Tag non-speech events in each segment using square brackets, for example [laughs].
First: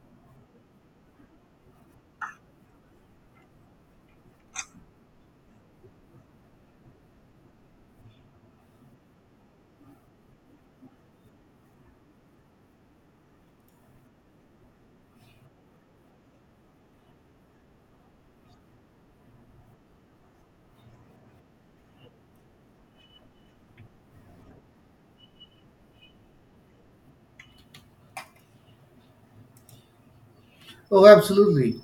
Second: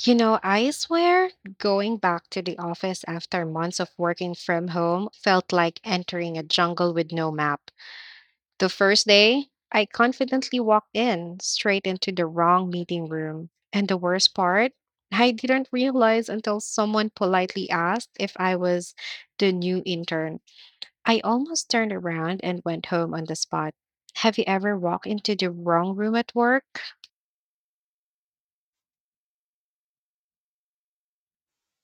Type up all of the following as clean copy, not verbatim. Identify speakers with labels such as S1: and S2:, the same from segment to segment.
S1: You know, I swear, going back to the office after months of working from home felt like entering a jungle with no map. The first day, I confidently walked in straight into the wrong meeting room. And the worst part, I didn't realize until someone politely asked if I was the new intern. I almost turned around and went home on the spot. Have you ever walked into the wrong room at work?
S2: Oh, absolutely.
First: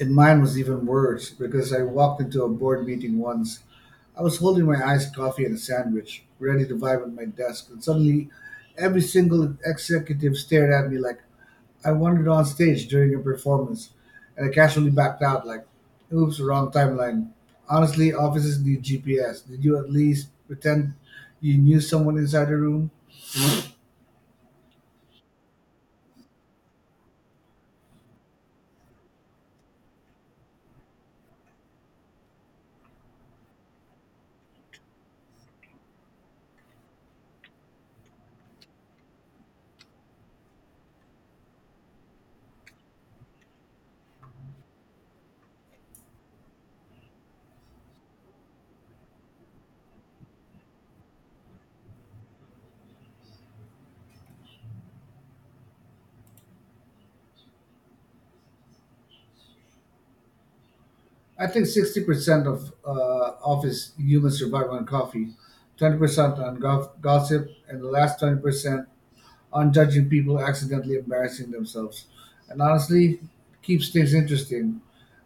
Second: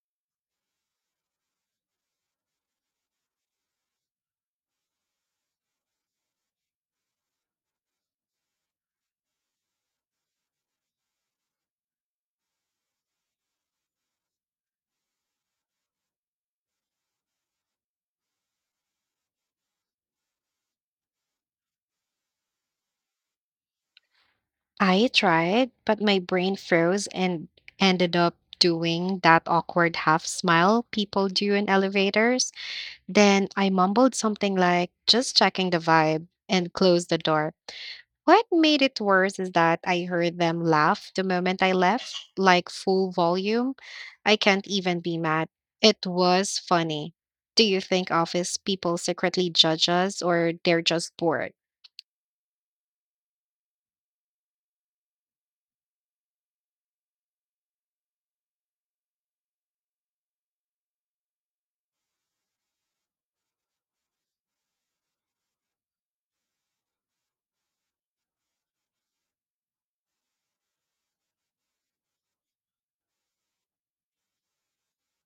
S2: And mine was even worse because I walked into a board meeting once. I was holding my iced coffee and a sandwich, ready to vibe at my desk, and suddenly every single executive stared at me like I wandered on stage during a performance. And I casually backed out like, oops, wrong timeline. Honestly, offices need GPS. Did you at least pretend you knew someone inside the room?
S1: I tried, but my brain froze and ended up doing that awkward half smile people do in elevators. Then I mumbled something like, just checking the vibe, and closed the door. What made it worse is that I heard them laugh the moment I left, like full volume. I can't even be mad. It was funny. Do you think office people secretly judge us or they're just bored?
S2: I think 60% of office humans survive on coffee, 20% on gossip, and the last 20% on judging people accidentally embarrassing themselves. And honestly, it keeps things interesting.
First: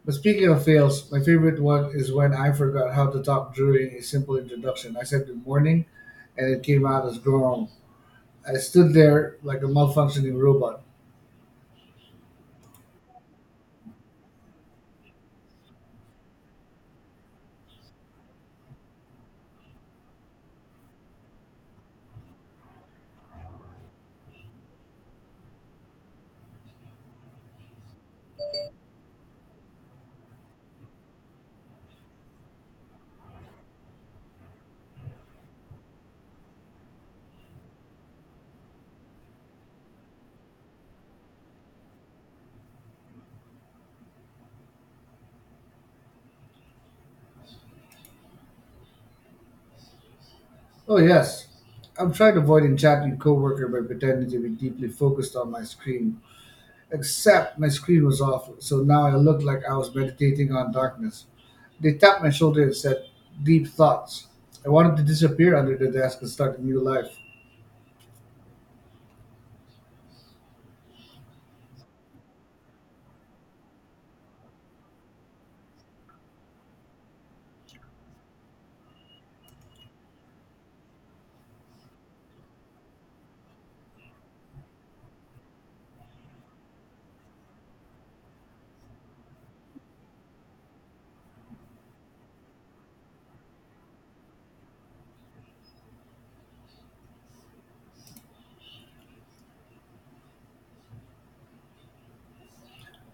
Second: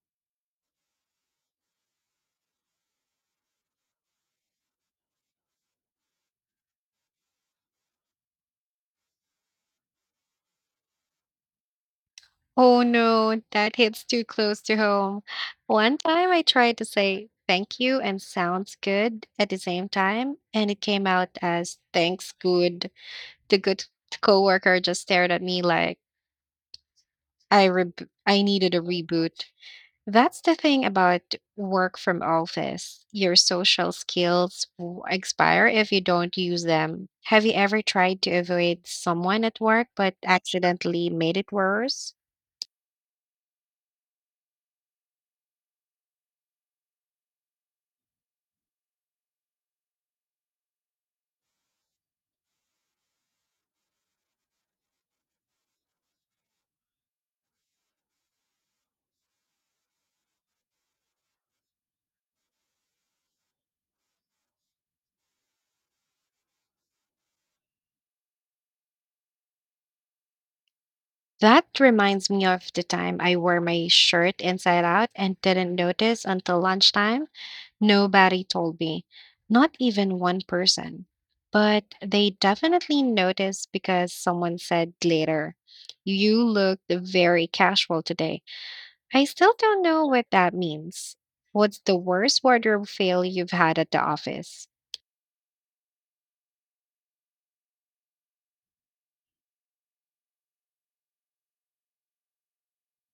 S2: But speaking of fails, my favorite one is when I forgot how to talk during a simple introduction. I said good morning, and it came out as grown. I stood there like a malfunctioning robot.
S1: Oh no, that hits too close to home. One time I tried to say thank you and sounds good at the same time, and it came out as thanks good. The good coworker just stared at me like I needed a reboot. That's the thing about work from office. Your social skills expire if you don't use them. Have you ever tried to avoid someone at work but accidentally made it worse?
S2: Oh, yes. I've tried avoiding chatting coworker by pretending to be deeply focused on my screen except my screen was off, so now I looked like I was meditating on darkness. They tapped my shoulder and said, Deep thoughts. I wanted to disappear under the desk and start a new life.
S1: That reminds me of the time I wore my shirt inside out and didn't notice until lunchtime. Nobody told me, not even one person. But they definitely noticed because someone said later, you looked very casual today. I still don't know what that means. What's the worst wardrobe fail you've had at the office?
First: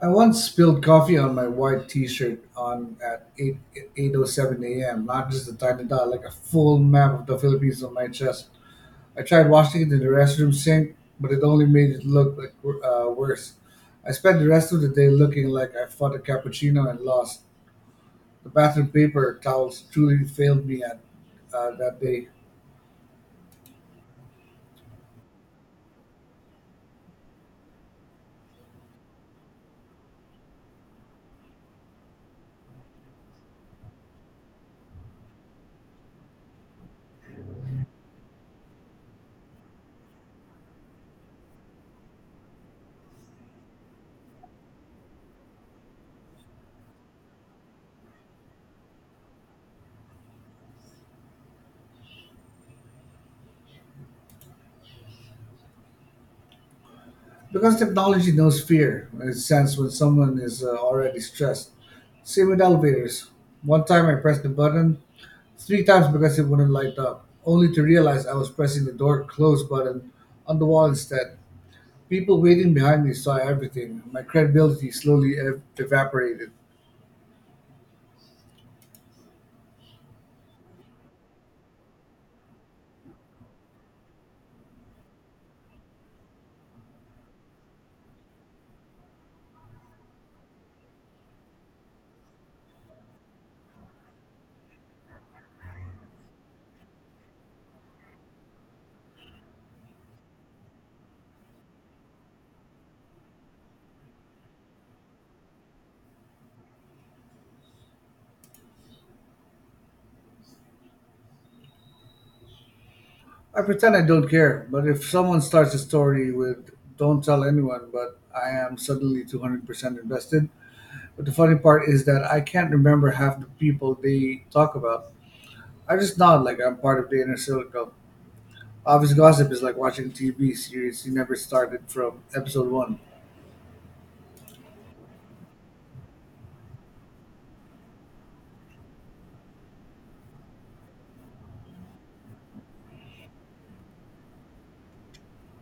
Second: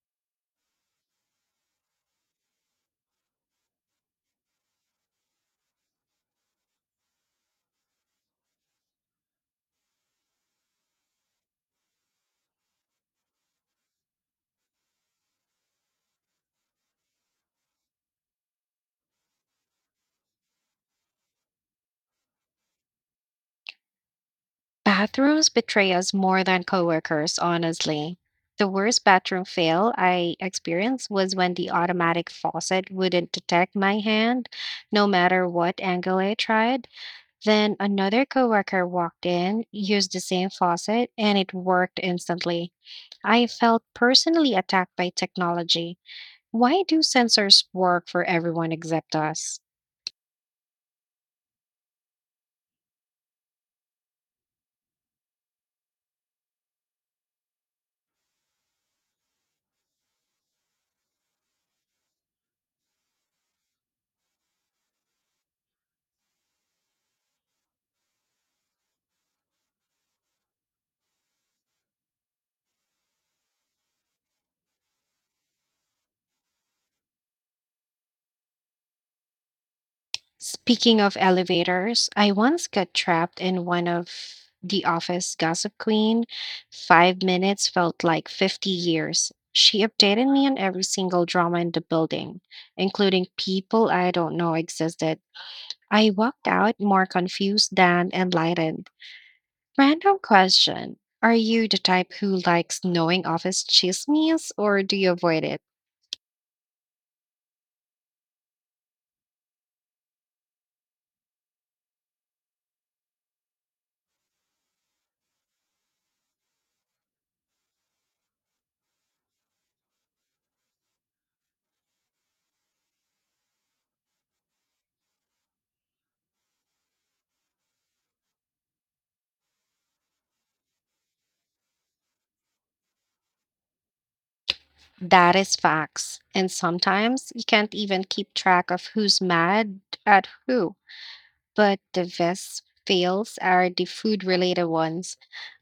S2: I once spilled coffee on my white T-shirt on at 8:07 a.m., not just a tiny dot, like a full map of the Philippines on my chest. I tried washing it in the restroom sink, but it only made it look like worse. I spent the rest of the day looking like I fought a cappuccino and lost. The bathroom paper towels truly failed me at that day
S1: Bathrooms betray us more than coworkers, honestly. The worst bathroom fail I experienced was when the automatic faucet wouldn't detect my hand, no matter what angle I tried. Then another coworker walked in, used the same faucet, and it worked instantly. I felt personally attacked by technology. Why do sensors work for everyone except us?
S2: because technology knows fear and it sense when someone is already stressed. Same with elevators. One time I pressed the button 3 times because it wouldn't light up, only to realize I was pressing the door close button on the wall instead. People waiting behind me saw everything. My credibility slowly evaporated.
S1: Speaking of elevators, I once got trapped in one of the office gossip queen. 5 minutes felt like 50 years. She updated me on every single drama in the building, including people I don't know existed. I walked out more confused than enlightened. Random question, are you the type who likes knowing office chismes or do you avoid it?
S2: I pretend I don't care, but if someone starts a story with "Don't tell anyone," but I am suddenly 200% invested. But the funny part is that I can't remember half the people they talk about. I just nod like I'm part of the inner circle. Office gossip is like watching TV series you never started from episode one.
S1: That is facts. And sometimes you can't even keep track of who's mad at who. But the best fails are the food related ones.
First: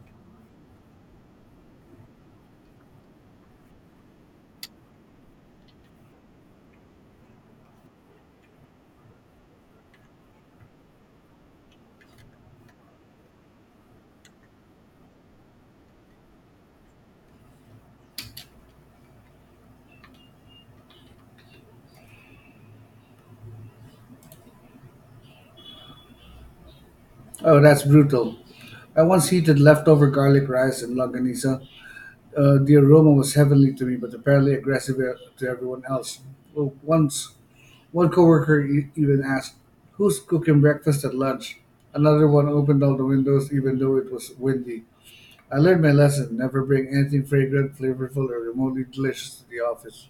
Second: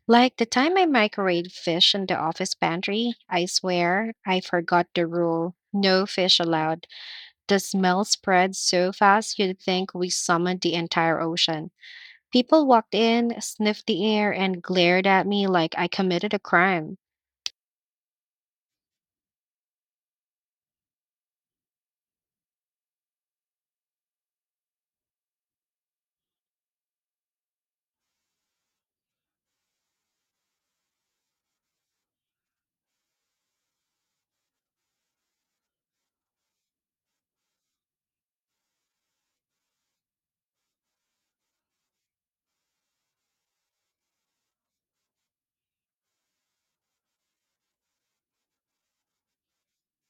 S1: Like the time I microwaved fish in the office pantry, I swear I forgot the rule no fish allowed. The smell spread so fast you'd think we summoned the entire ocean. People walked in, sniffed the air, and glared at me like I committed a crime.
S2: Oh, that's brutal. I once heated leftover garlic rice and longanisa. The aroma was heavenly to me, but apparently aggressive to everyone else. Well, once one coworker even asked, "Who's cooking breakfast at lunch?" Another one opened all the windows, even though it was windy. I learned my lesson never bring anything fragrant, flavorful, or remotely delicious to the office.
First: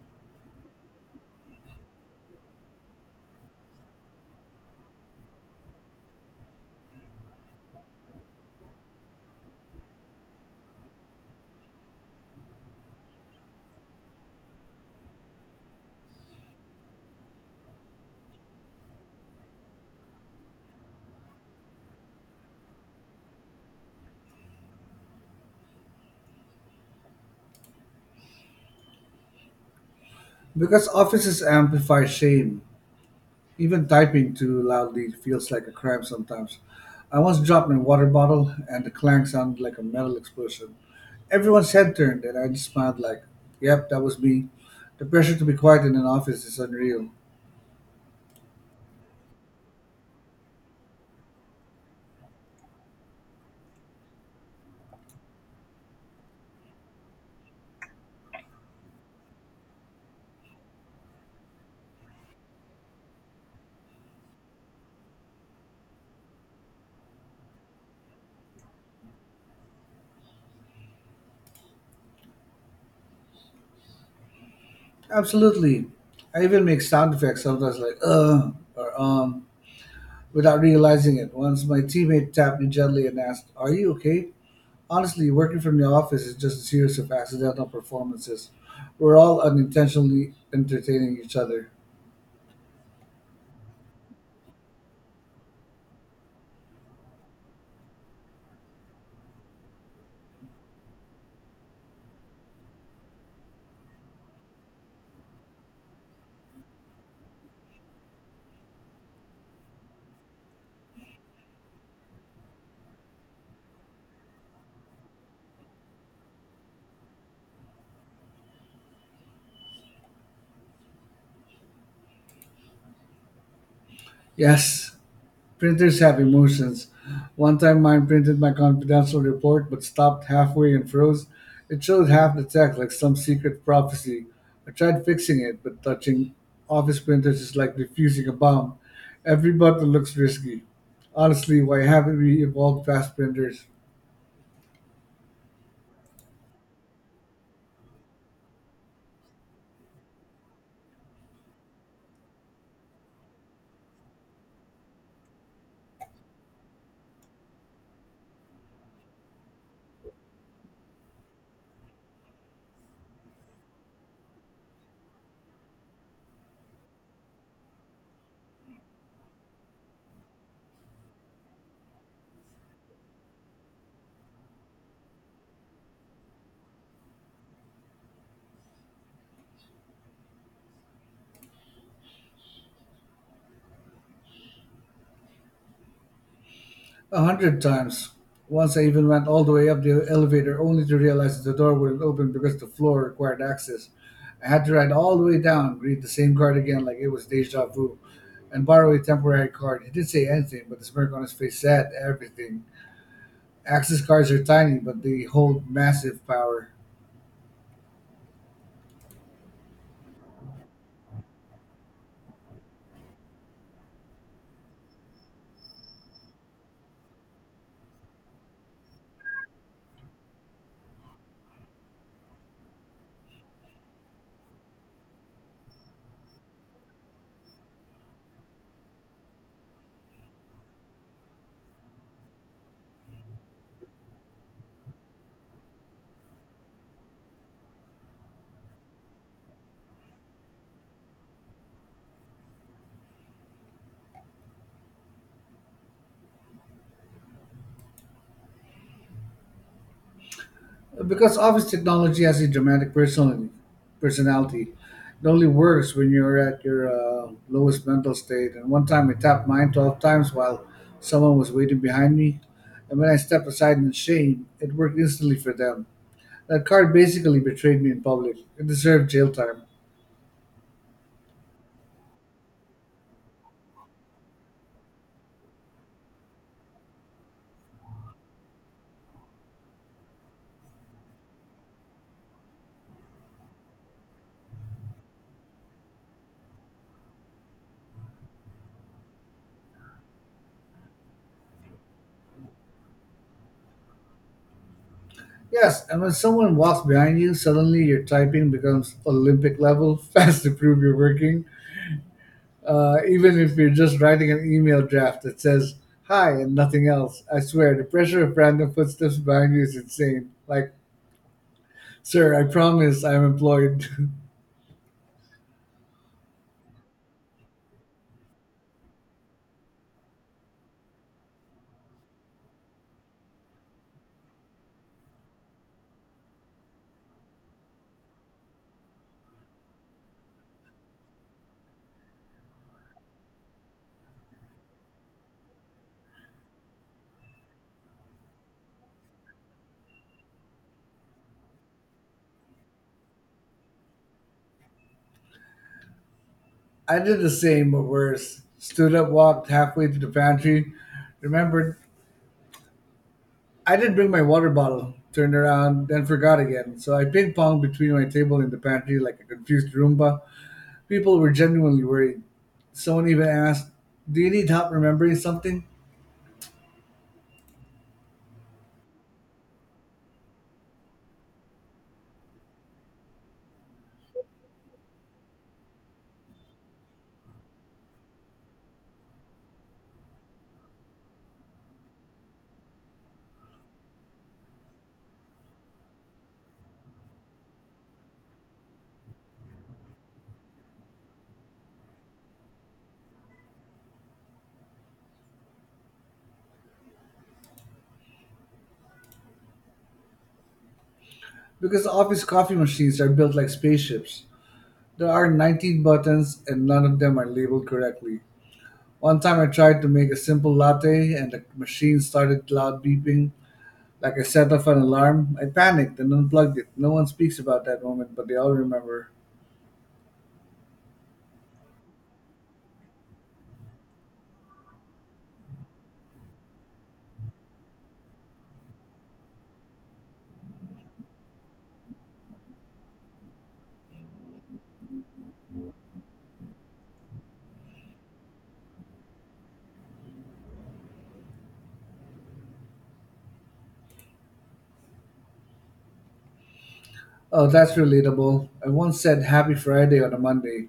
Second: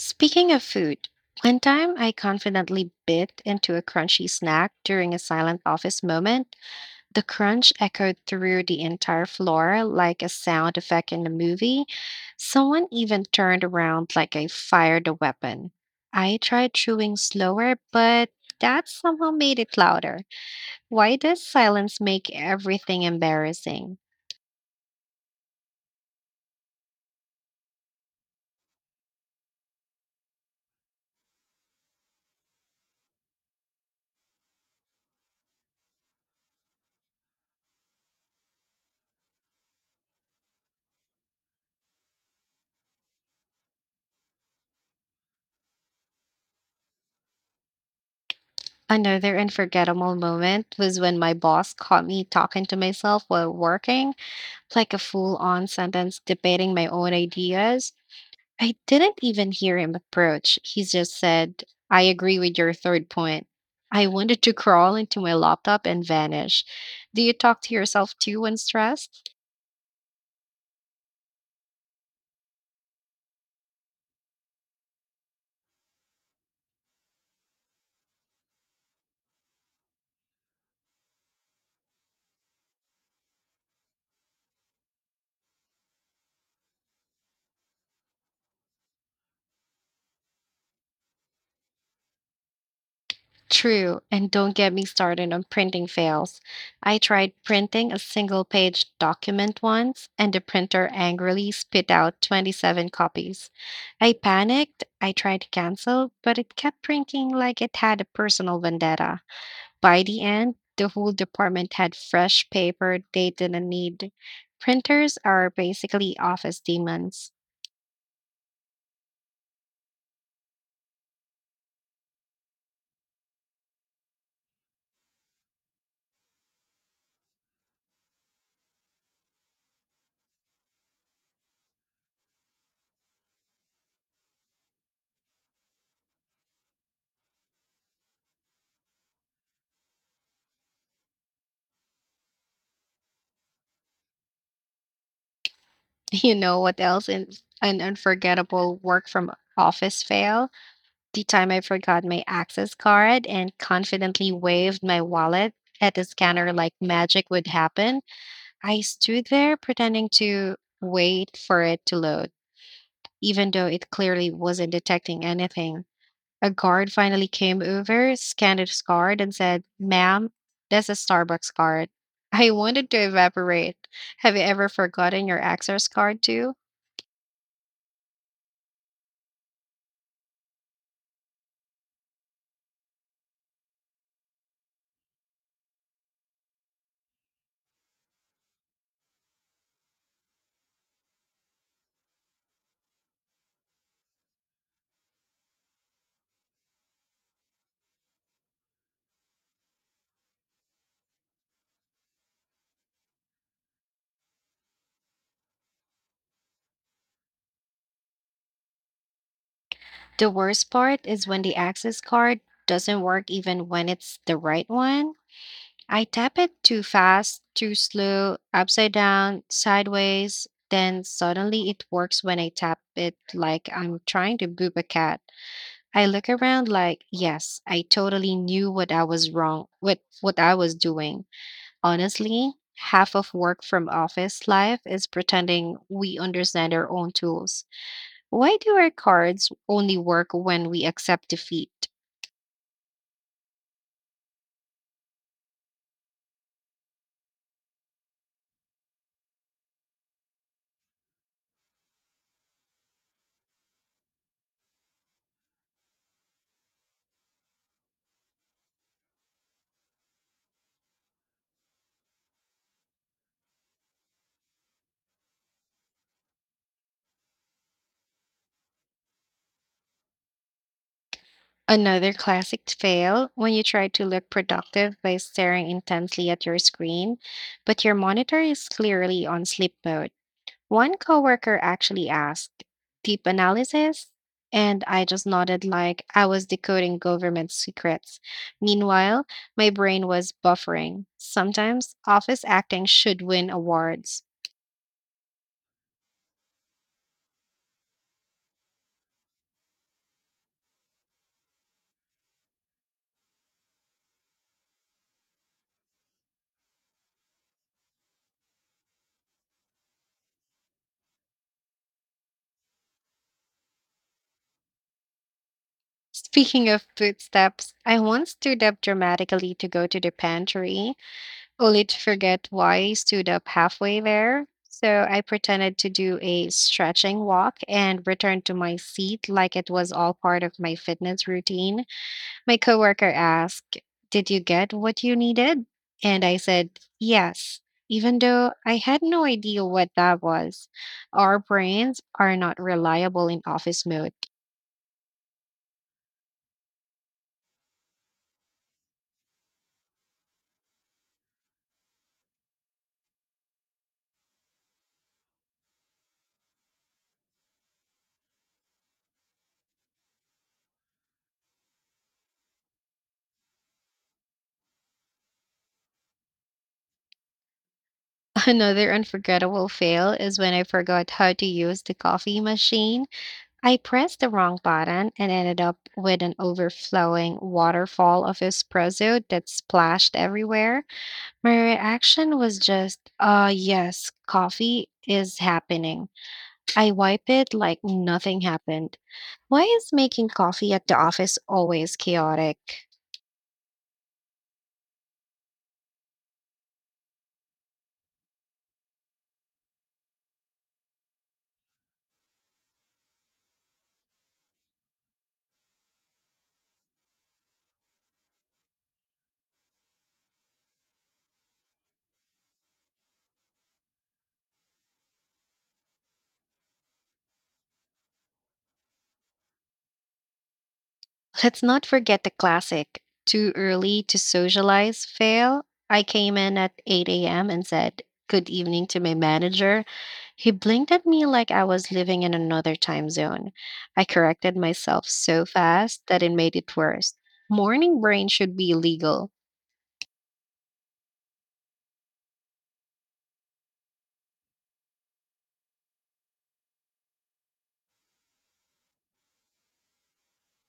S1: Speaking of food, one time I confidently bit into a crunchy snack during a silent office moment. The crunch echoed through the entire floor like a sound effect in a movie. Someone even turned around like I fired a weapon. I tried chewing slower, but that somehow made it louder. Why does silence make everything embarrassing?
S2: Because offices amplify shame. Even typing too loudly feels like a crime sometimes. I once dropped my water bottle, and the clang sounded like a metal explosion. Everyone's head turned, and I just smiled like, yep, that was me. The pressure to be quiet in an office is unreal.
S1: Another unforgettable moment was when my boss caught me talking to myself while working, like a full on sentence debating my own ideas. I didn't even hear him approach. He just said, I agree with your third point. I wanted to crawl into my laptop and vanish. Do you talk to yourself too when stressed?
S2: Absolutely. I even make sound effects sometimes like, or without realizing it. Once my teammate tapped me gently and asked, Are you okay? Honestly, working from the office is just a series of accidental performances. We're all unintentionally entertaining each other.
S1: True, and don't get me started on printing fails. I tried printing a single page document once, and the printer angrily spit out 27 copies. I panicked, I tried to cancel, but it kept printing like it had a personal vendetta. By the end, the whole department had fresh paper they didn't need. Printers are basically office demons.
S2: Yes, printers have emotions. One time mine printed my confidential report but stopped halfway and froze. It showed half the text like some secret prophecy. I tried fixing it, but touching office printers is like defusing a bomb. Every button looks risky. Honestly, why haven't we evolved fast printers?
S1: [laughs] You know what else is an unforgettable work from office fail? The time I forgot my access card and confidently waved my wallet at the scanner like magic would happen. I stood there pretending to wait for it to load, even though it clearly wasn't detecting anything. A guard finally came over, scanned his card, and said, ma'am, that's a Starbucks card. I wanted to evaporate. Have you ever forgotten your access card too?
S2: A hundred times. Once I even went all the way up the elevator only to realize that the door wouldn't open because the floor required access. I had to ride all the way down, read the same card again like it was deja vu, and borrow a temporary card. He didn't say anything, but the smirk on his face said everything. Access cards are tiny, but they hold massive power.
S1: The worst part is when the access card doesn't work even when it's the right one. I tap it too fast, too slow, upside down, sideways, then suddenly it works when I tap it like I'm trying to boop a cat. I look around like, yes, I totally knew what I was wrong with what I was doing. Honestly, half of work from office life is pretending we understand our own tools. Why do our cards only work when we accept defeat?
S2: Because office technology has a dramatic personality. Personality, it only works when you're at your lowest mental state. And one time I tapped mine 12 times while someone was waiting behind me, and when I stepped aside in shame, it worked instantly for them. That card basically betrayed me in public. It deserved jail time.
S1: Another classic fail, when you try to look productive by staring intensely at your screen, but your monitor is clearly on sleep mode. One coworker actually asked, deep analysis? And I just nodded like I was decoding government secrets. Meanwhile, my brain was buffering. Sometimes office acting should win awards.
S2: Yes, and when someone walks behind you, suddenly your typing becomes Olympic level, [laughs] fast to prove you're working. Even if you're just writing an email draft that says hi and nothing else, I swear the pressure of random footsteps behind you is insane. Like, sir, I promise I'm employed.
S1: [laughs] Speaking of footsteps, I once stood up dramatically to go to the pantry, only to forget why I stood up halfway there. So I pretended to do a stretching walk and returned to my seat like it was all part of my fitness routine. My coworker asked, did you get what you needed? And I said, yes, even though I had no idea what that was. Our brains are not reliable in office mode.
S2: [laughs] I did the same but worse. Stood up, walked halfway to the pantry, remembered I didn't bring my water bottle, turned around, then forgot again. So I ping ponged between my table and the pantry like a confused Roomba. People were genuinely worried. Someone even asked, Do you need help remembering something?
S1: [laughs] Another unforgettable fail is when I forgot how to use the coffee machine. I pressed the wrong button and ended up with an overflowing waterfall of espresso that splashed everywhere. My reaction was just, yes, coffee is happening. I wipe it like nothing happened. Why is making coffee at the office always chaotic?
S2: Because office coffee machines are built like spaceships. There are 19 buttons and none of them are labeled correctly. One time I tried to make a simple latte and the machine started loud beeping like I set off an alarm. I panicked and unplugged it. No one speaks about that moment, but they all remember.
S1: Let's not forget the classic too early to socialize fail. I came in at 8 a.m. and said, good evening to my manager. He blinked at me like I was living in another time zone. I corrected myself so fast that it made it worse. Morning brain should be illegal.
S2: Oh, that's relatable. I once said Happy Friday on a Monday.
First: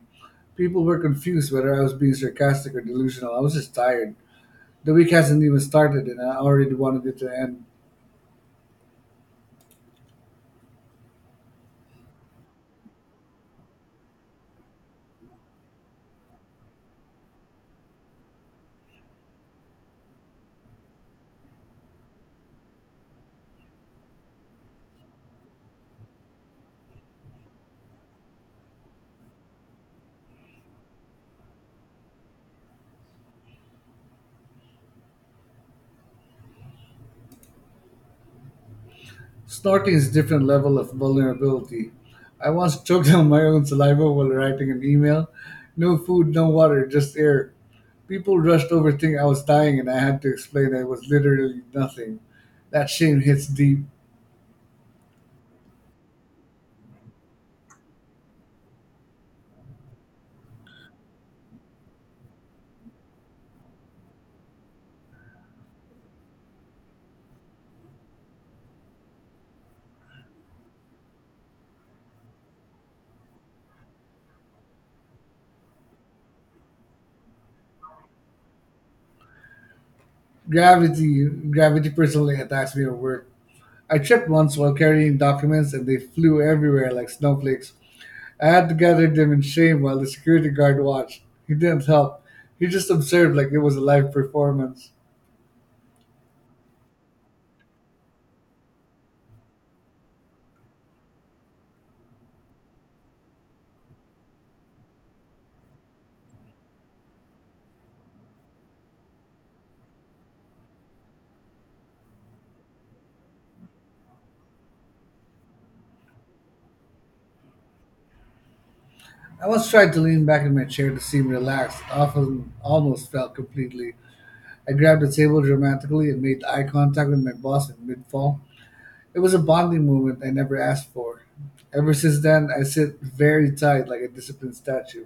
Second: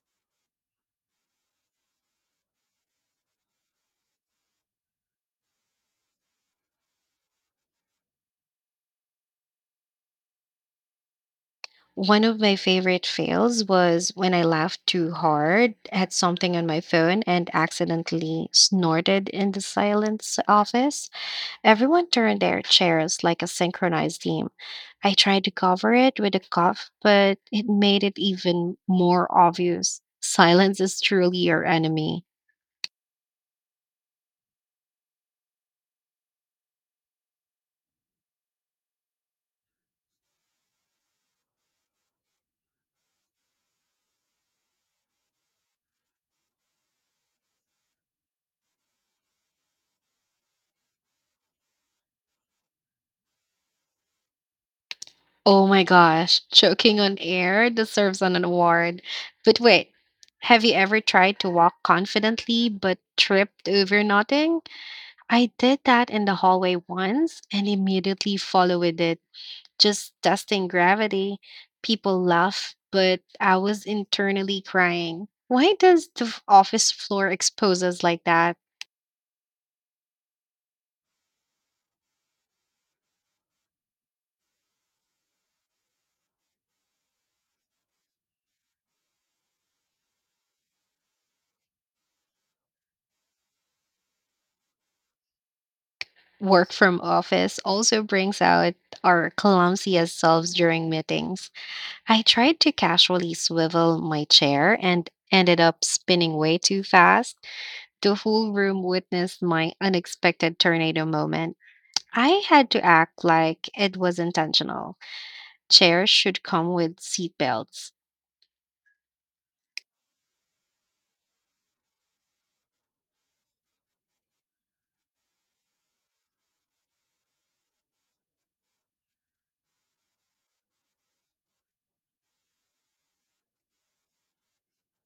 S2: People were confused whether I was being sarcastic or delusional. I was just tired. The week hasn't even started and I already wanted it to end.
S1: One of my favorite fails was when I laughed too hard at something on my phone and accidentally snorted in the silence office. Everyone turned their chairs like a synchronized team. I tried to cover it with a cough, but it made it even more obvious. Silence is truly your enemy.
S2: Snorting is a different level of vulnerability. I once choked on my own saliva while writing an email. No food, no water, just air. People rushed over thinking I was dying and I had to explain that it was literally nothing. That shame hits deep.
S1: Oh my gosh, choking on air deserves an award. But wait, have you ever tried to walk confidently but tripped over nothing? I did that in the hallway once and immediately followed it, just testing gravity. People laugh, but I was internally crying. Why does the office floor expose us like that?
S2: Gravity personally attacks me at work. I tripped once while carrying documents and they flew everywhere like snowflakes. I had to gather them in shame while the security guard watched. He didn't help. He just observed like it was a live performance.
S1: Work from office also brings out our clumsiest selves during meetings. I tried to casually swivel my chair and ended up spinning way too fast. The whole room witnessed my unexpected tornado moment. I had to act like it was intentional. Chairs should come with seatbelts.
S2: I once tried to lean back in my chair to seem relaxed, often almost felt completely. I grabbed the table dramatically and made eye contact with my boss in mid fall. It was a bonding moment I never asked for. Ever since then, I sit very tight like a disciplined statue.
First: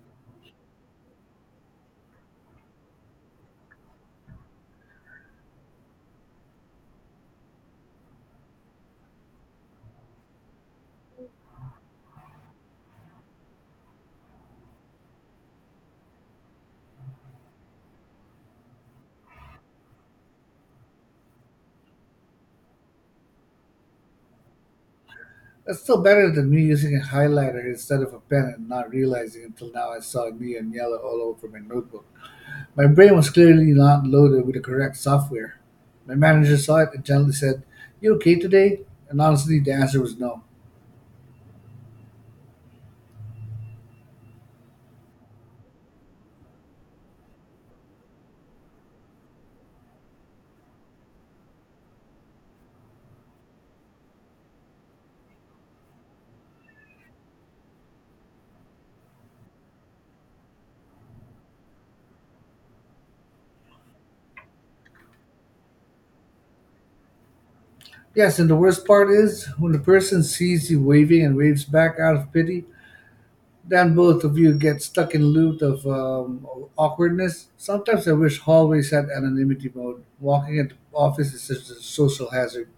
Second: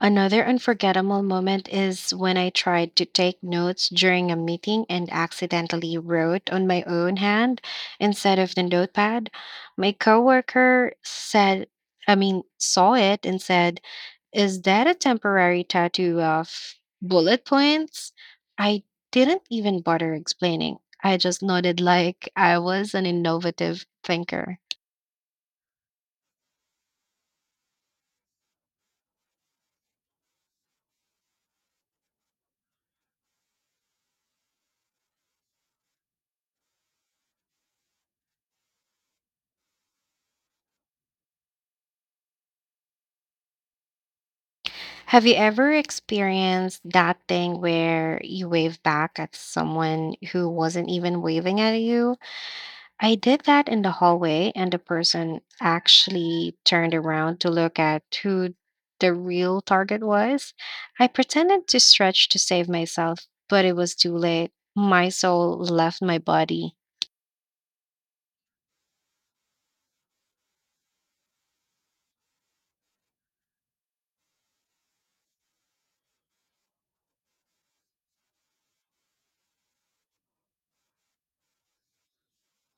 S1: Another unforgettable moment is when I tried to take notes during a meeting and accidentally wrote on my own hand instead of the notepad. My coworker said, I mean, saw it and said, is that a temporary tattoo of bullet points? I didn't even bother explaining. I just nodded like I was an innovative thinker.
S2: That's still better than me using a highlighter instead of a pen and not realizing until now I saw neon yellow all over my notebook. My brain was clearly not loaded with the correct software. My manager saw it and gently said, You okay today? And honestly, the answer was no.
S1: Have you ever experienced that thing where you wave back at someone who wasn't even waving at you? I did that in the hallway, and the person actually turned around to look at who the real target was. I pretended to stretch to save myself, but it was too late. My soul left my body.
S2: Yes, and the worst part is when the person sees you waving and waves back out of pity, then both of you get stuck in loop of awkwardness. Sometimes I wish hallways had anonymity mode. Walking into office is such a social hazard.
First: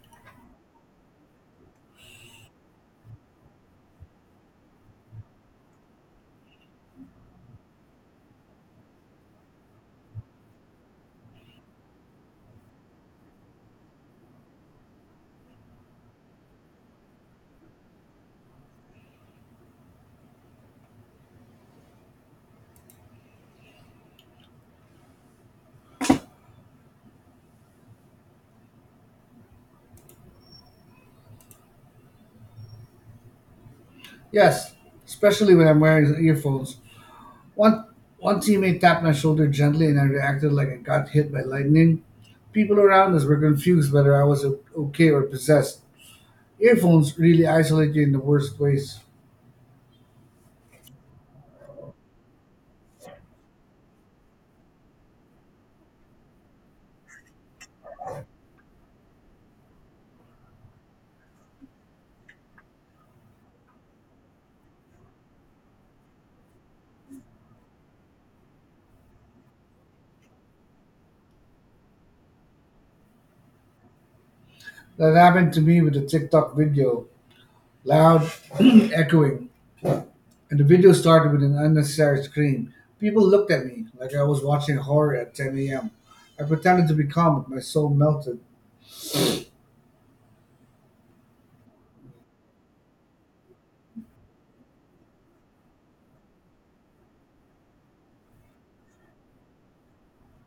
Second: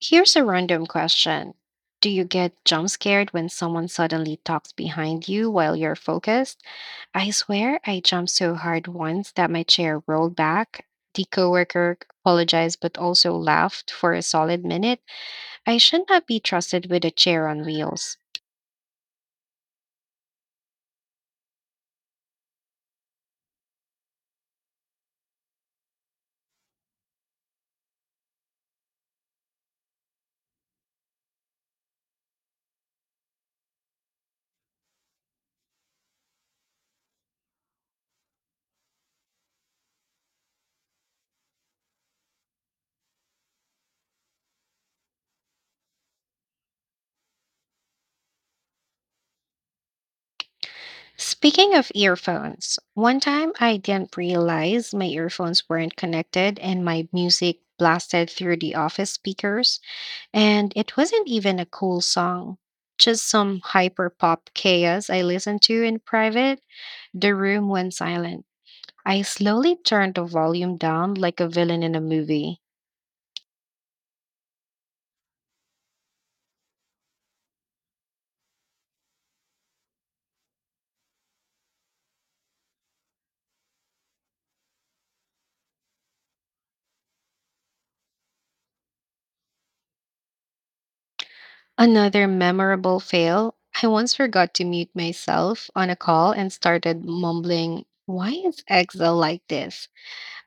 S1: Here's a random question, do you get jump scared when someone suddenly talks behind you while you're focused? I swear I jumped so hard once that my chair rolled back. The coworker apologized but also laughed for a solid minute. I should not be trusted with a chair on wheels.
S2: Yes, especially when I'm wearing earphones. One one teammate tapped my shoulder gently, and I reacted like I got hit by lightning. People around us were confused whether I was okay or possessed. Earphones really isolate you in the worst ways.
S1: Speaking of earphones, one time I didn't realize my earphones weren't connected and my music blasted through the office speakers, and it wasn't even a cool song. Just some hyper pop chaos I listened to in private. The room went silent. I slowly turned the volume down like a villain in a movie.
S2: That happened to me with a TikTok video. Loud, [clears throat] echoing, and the video started with an unnecessary scream. People looked at me like I was watching horror at 10 a.m. I pretended to be calm, but my soul melted.
S1: Another memorable fail. I once forgot to mute myself on a call and started mumbling, why is Excel like this?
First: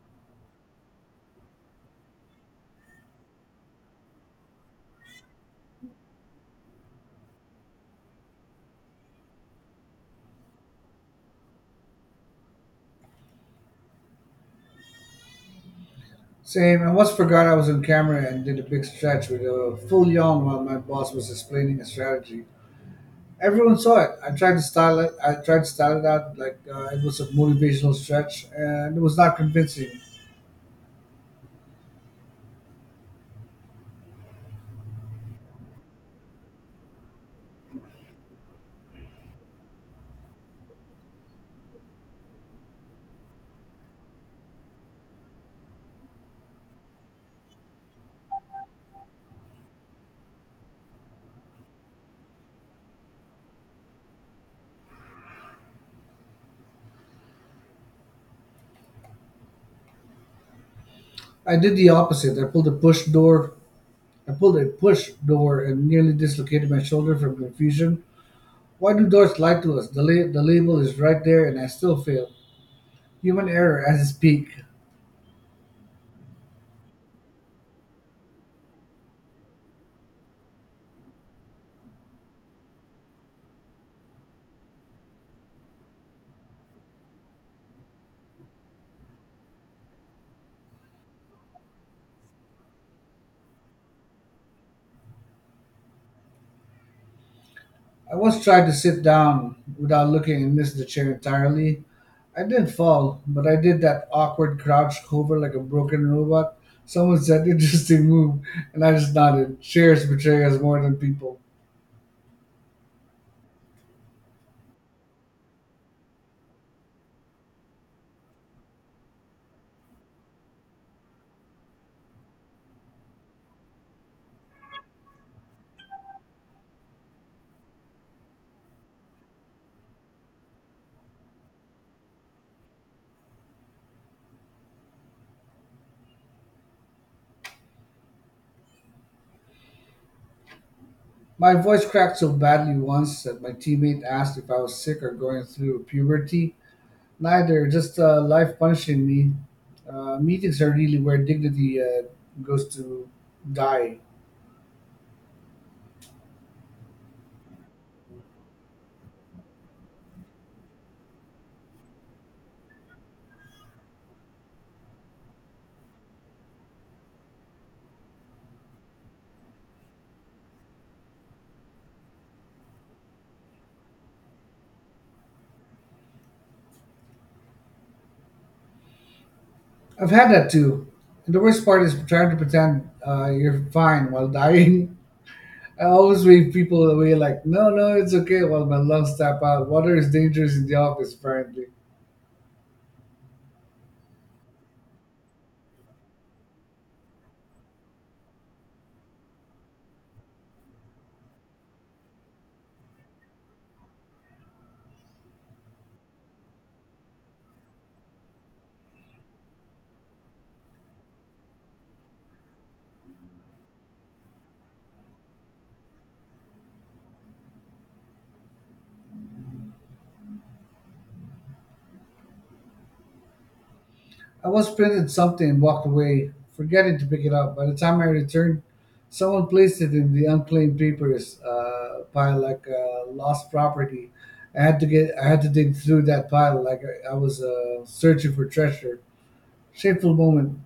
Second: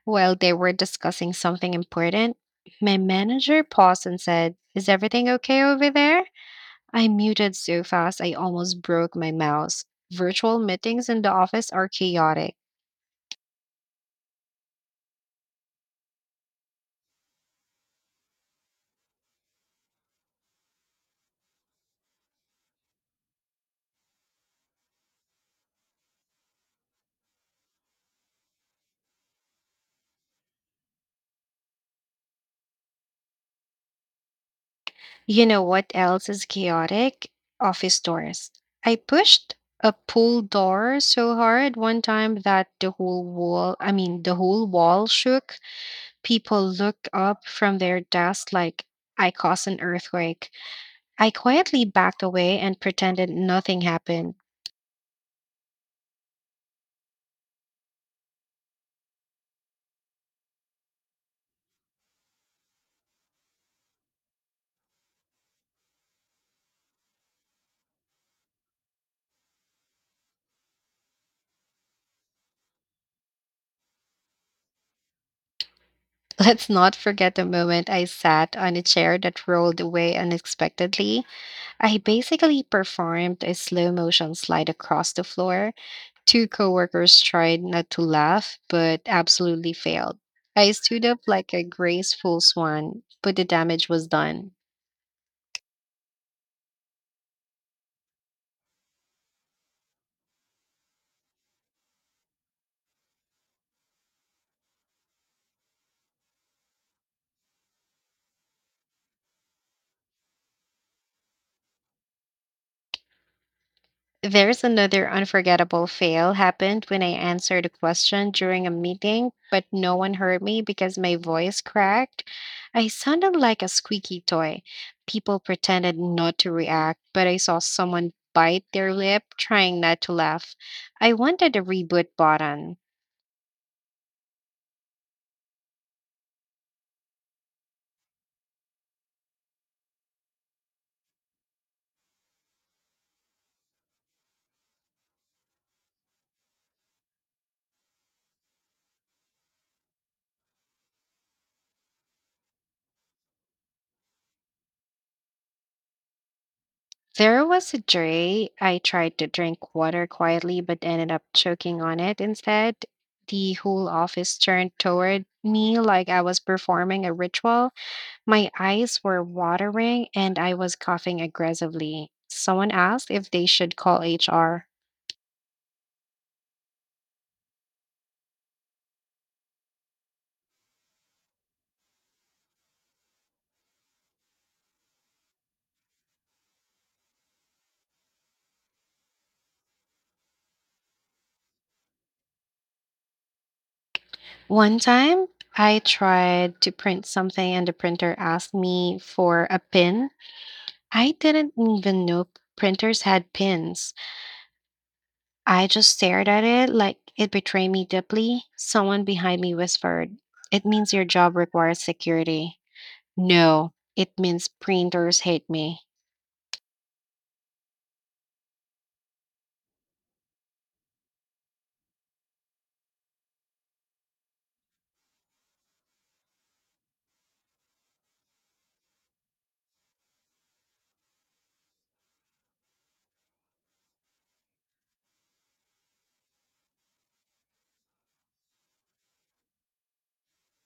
S1: While they were discussing something important, my manager paused and said, is everything okay over there? I muted so fast I almost broke my mouse. Virtual meetings in the office are chaotic.
S2: Same, I once forgot I was on camera and did a big stretch with a full yawn while my boss was explaining a strategy. Everyone saw it. I tried to style it out like it was a motivational stretch, and it was not convincing.
S1: You know what else is chaotic? Office doors. I pushed a pool door so hard one time that the whole wall, I mean, the whole wall shook. People looked up from their desks like I caused an earthquake. I quietly backed away and pretended nothing happened.
S2: I did the opposite. I pulled a push door and nearly dislocated my shoulder from confusion. Why do doors lie to us? The label is right there and I still fail. Human error at its peak.
S1: [laughs] Let's not forget the moment I sat on a chair that rolled away unexpectedly. I basically performed a slow motion slide across the floor. Two coworkers tried not to laugh, but absolutely failed. I stood up like a graceful swan, but the damage was done.
S2: I once tried to sit down without looking and missed the chair entirely. I didn't fall, but I did that awkward crouch hover like a broken robot. Someone said, interesting move, and I just nodded. Chairs betray us more than people.
S1: There's another unforgettable fail happened when I answered a question during a meeting, but no one heard me because my voice cracked. I sounded like a squeaky toy. People pretended not to react, but I saw someone bite their lip trying not to laugh. I wanted a reboot button.
S2: My voice cracked so badly once that my teammate asked if I was sick or going through puberty. Neither, just life punishing me. Meetings are really where dignity goes to die.
S1: There was a day I tried to drink water quietly but ended up choking on it instead. The whole office turned toward me like I was performing a ritual. My eyes were watering and I was coughing aggressively. Someone asked if they should call HR.
S2: I've had that too. And the worst part is trying to pretend you're fine while dying. [laughs] I always wave people away like, no, no, it's okay, while my lungs tap out. Water is dangerous in the office, apparently.
S1: One time, I tried to print something and the printer asked me for a pin. I didn't even know printers had pins. I just stared at it like it betrayed me deeply. Someone behind me whispered, It means your job requires security. No, it means printers hate me.
S2: I once printed something and walked away, forgetting to pick it up. By the time I returned, someone placed it in the unplain papers pile like lost property. I had to dig through that pile like I was searching for treasure. Shameful moment.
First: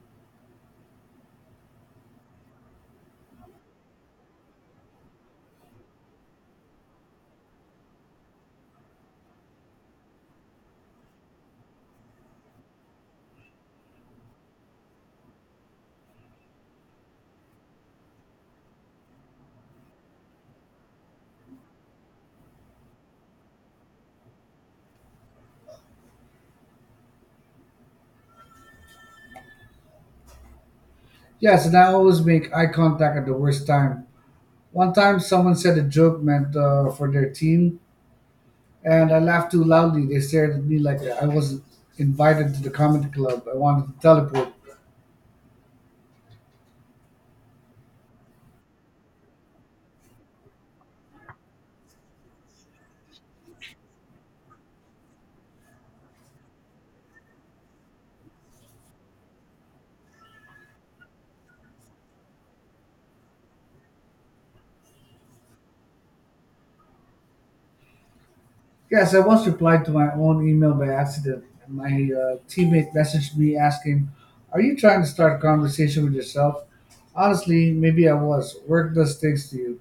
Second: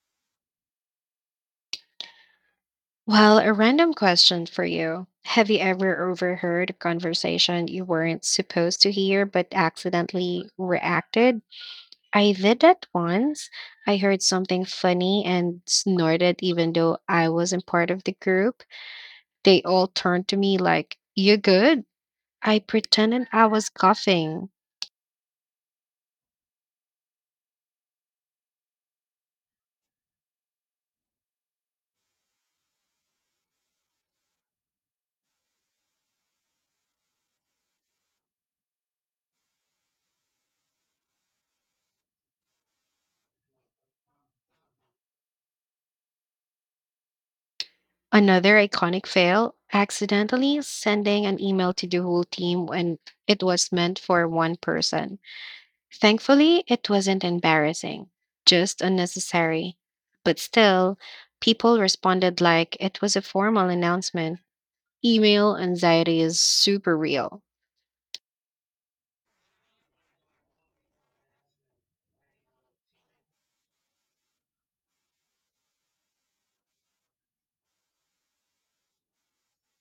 S1: Well, a random question for you. Have you ever overheard a conversation you weren't supposed to hear but accidentally reacted? I did that once. I heard something funny and snorted even though I wasn't part of the group. They all turned to me like, you good? I pretended I was coughing.
S2: Yes, and I always make eye contact at the worst time. One time, someone said a joke meant for their team, and I laughed too loudly. They stared at me like I wasn't invited to the comedy club. I wanted to teleport.
S1: Another iconic fail, accidentally sending an email to the whole team when it was meant for one person. Thankfully, it wasn't embarrassing, just unnecessary. But still, people responded like it was a formal announcement. Email anxiety is super real.
S2: Yes, I once replied to my own email by accident. My teammate messaged me asking, Are you trying to start a conversation with yourself? Honestly, maybe I was. Work does things to you.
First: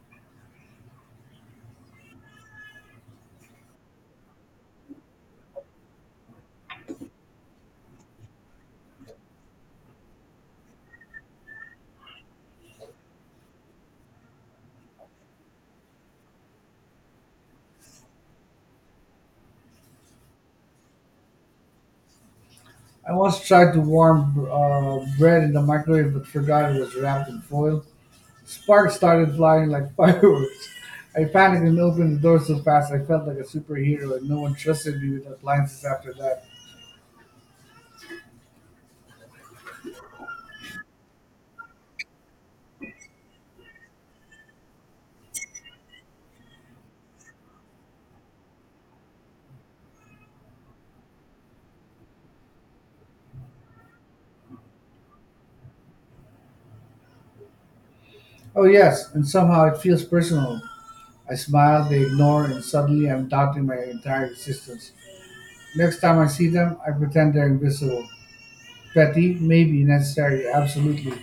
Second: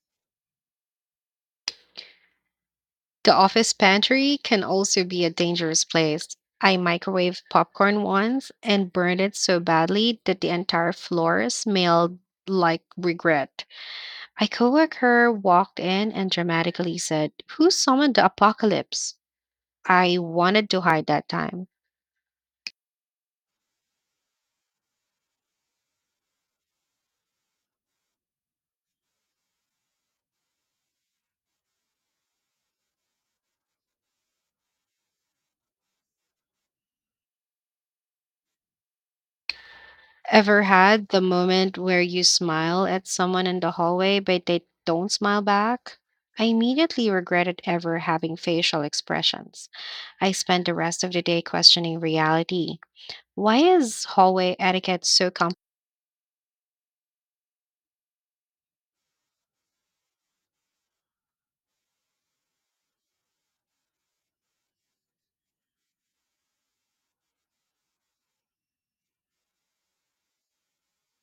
S1: The office pantry can also be a dangerous place. I microwaved popcorn once and burned it so badly that the entire floor smelled like regret. A coworker walked in and dramatically said, "Who summoned the apocalypse?" I wanted to hide that time.
S2: I once tried to warm bread in the microwave but forgot it was wrapped in foil. Sparks started flying like [laughs] fireworks. I panicked and opened the door so fast I felt like a superhero, and no one trusted me with appliances after that.
S1: Ever had the moment where you smile at someone in the hallway, but they don't smile back? I immediately regretted ever having facial expressions. I spent the rest of the day questioning reality. Why is hallway etiquette so complex?
S2: Oh, yes, and somehow it feels personal. I smile, they ignore, and suddenly I'm doubting my entire existence. Next time I see them, I pretend they're invisible. Petty, maybe necessary, absolutely.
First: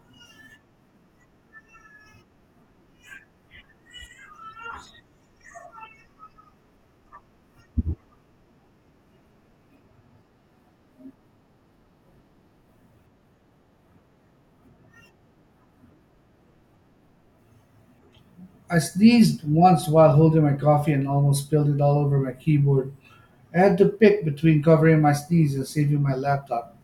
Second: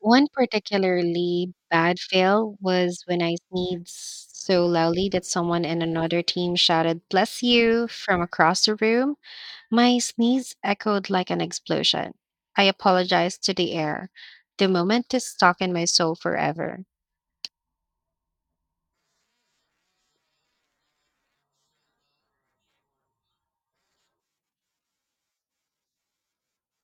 S1: One particularly bad fail was when I sneezed so loudly that someone in another team shouted, bless you, from across the room. My sneeze echoed like an explosion. I apologized to the air. The moment is stuck in my soul forever.
S2: I sneezed once while holding my coffee and almost spilled it all over my keyboard. I had to pick between covering my sneeze and saving my laptop.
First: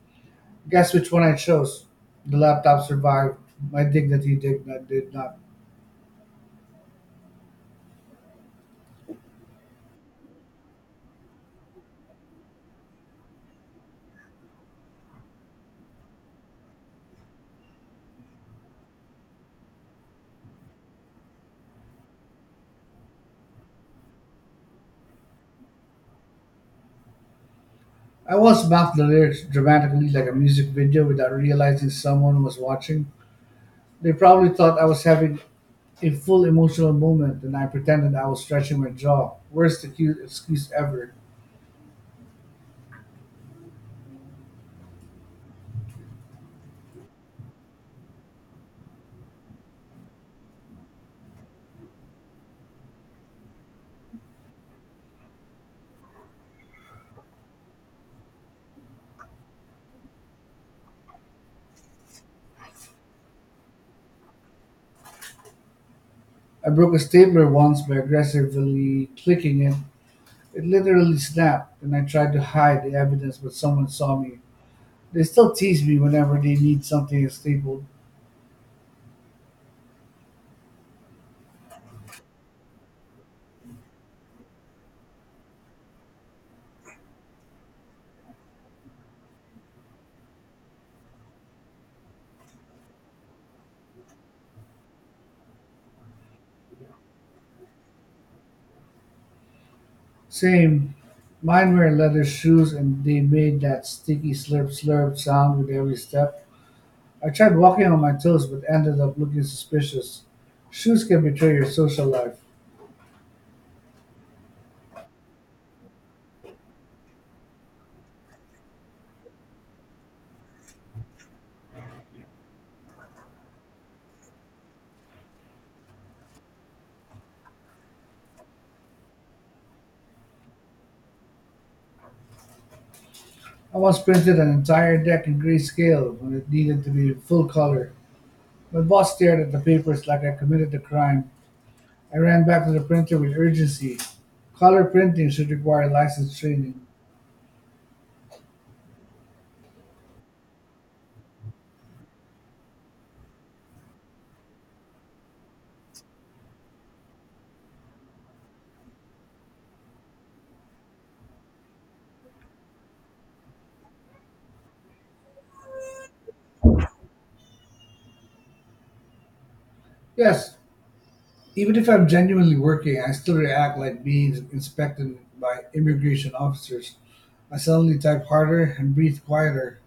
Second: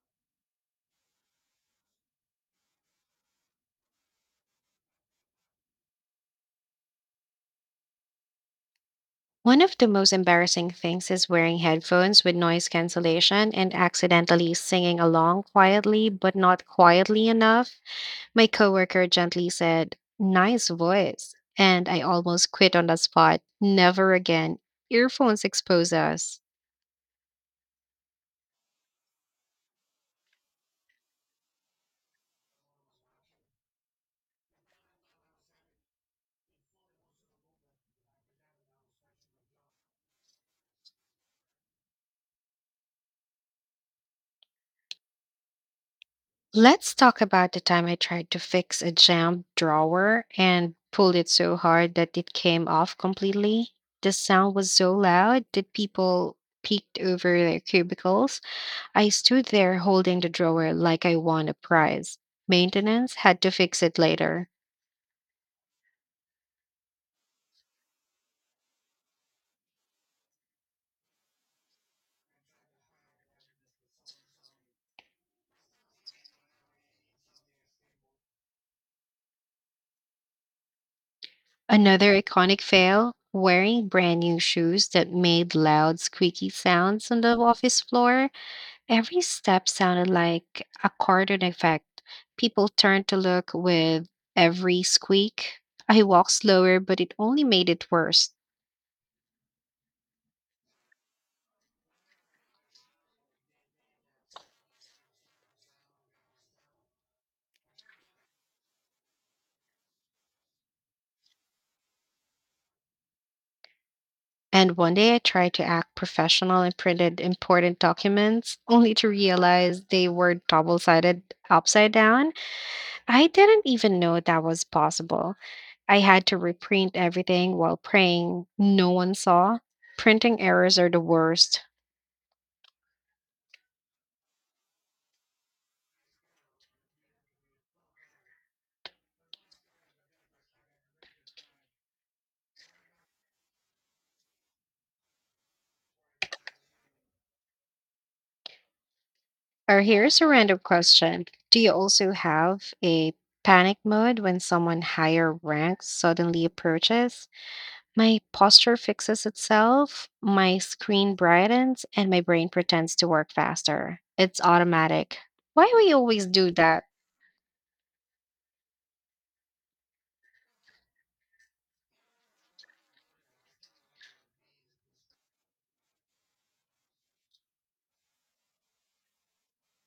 S2: Guess which one I chose? The laptop survived. My dignity did not. Did not.
S1: One of the most embarrassing things is wearing headphones with noise cancellation and accidentally singing along quietly, but not quietly enough. My coworker gently said, nice voice. And I almost quit on the spot. Never again. Earphones expose us.
S2: I once mouthed the lyrics dramatically like a music video without realizing someone was watching. They probably thought I was having a full emotional moment and I pretended I was stretching my jaw. Worst excuse ever.
S1: Let's talk about the time I tried to fix a jammed drawer and pulled it so hard that it came off completely. The sound was so loud that people peeked over their cubicles. I stood there holding the drawer like I won a prize. Maintenance had to fix it later.
S2: I broke a stapler once by aggressively clicking it. It literally snapped and I tried to hide the evidence but someone saw me. They still tease me whenever they need something stapled.
S1: Another iconic fail, wearing brand new shoes that made loud, squeaky sounds on the office floor. Every step sounded like a cartoon effect. People turned to look with every squeak. I walked slower, but it only made it worse.
S2: Same. Mine were leather shoes and they made that sticky slurp slurp sound with every step. I tried walking on my toes but ended up looking suspicious. Shoes can betray your social life.
S1: And one day I tried to act professional and printed important documents, [laughs] only to realize they were double sided upside down. I didn't even know that was possible. I had to reprint everything while praying no one saw. Printing errors are the worst.
S2: I once printed an entire deck in grayscale when it needed to be in full color. My boss stared at the papers like I committed a crime. I ran back to the printer with urgency. Color printing should require licensed training.
S1: Or here's a random question. Do you also have a panic mode when someone higher rank suddenly approaches? My posture fixes itself, my screen brightens, and my brain pretends to work faster. It's automatic. Why we always do that?
S2: Yes, even if I'm genuinely working, I still react like being inspected by immigration officers. I suddenly type harder and breathe quieter.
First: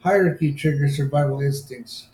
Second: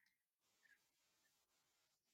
S2: Hierarchy triggers survival instincts.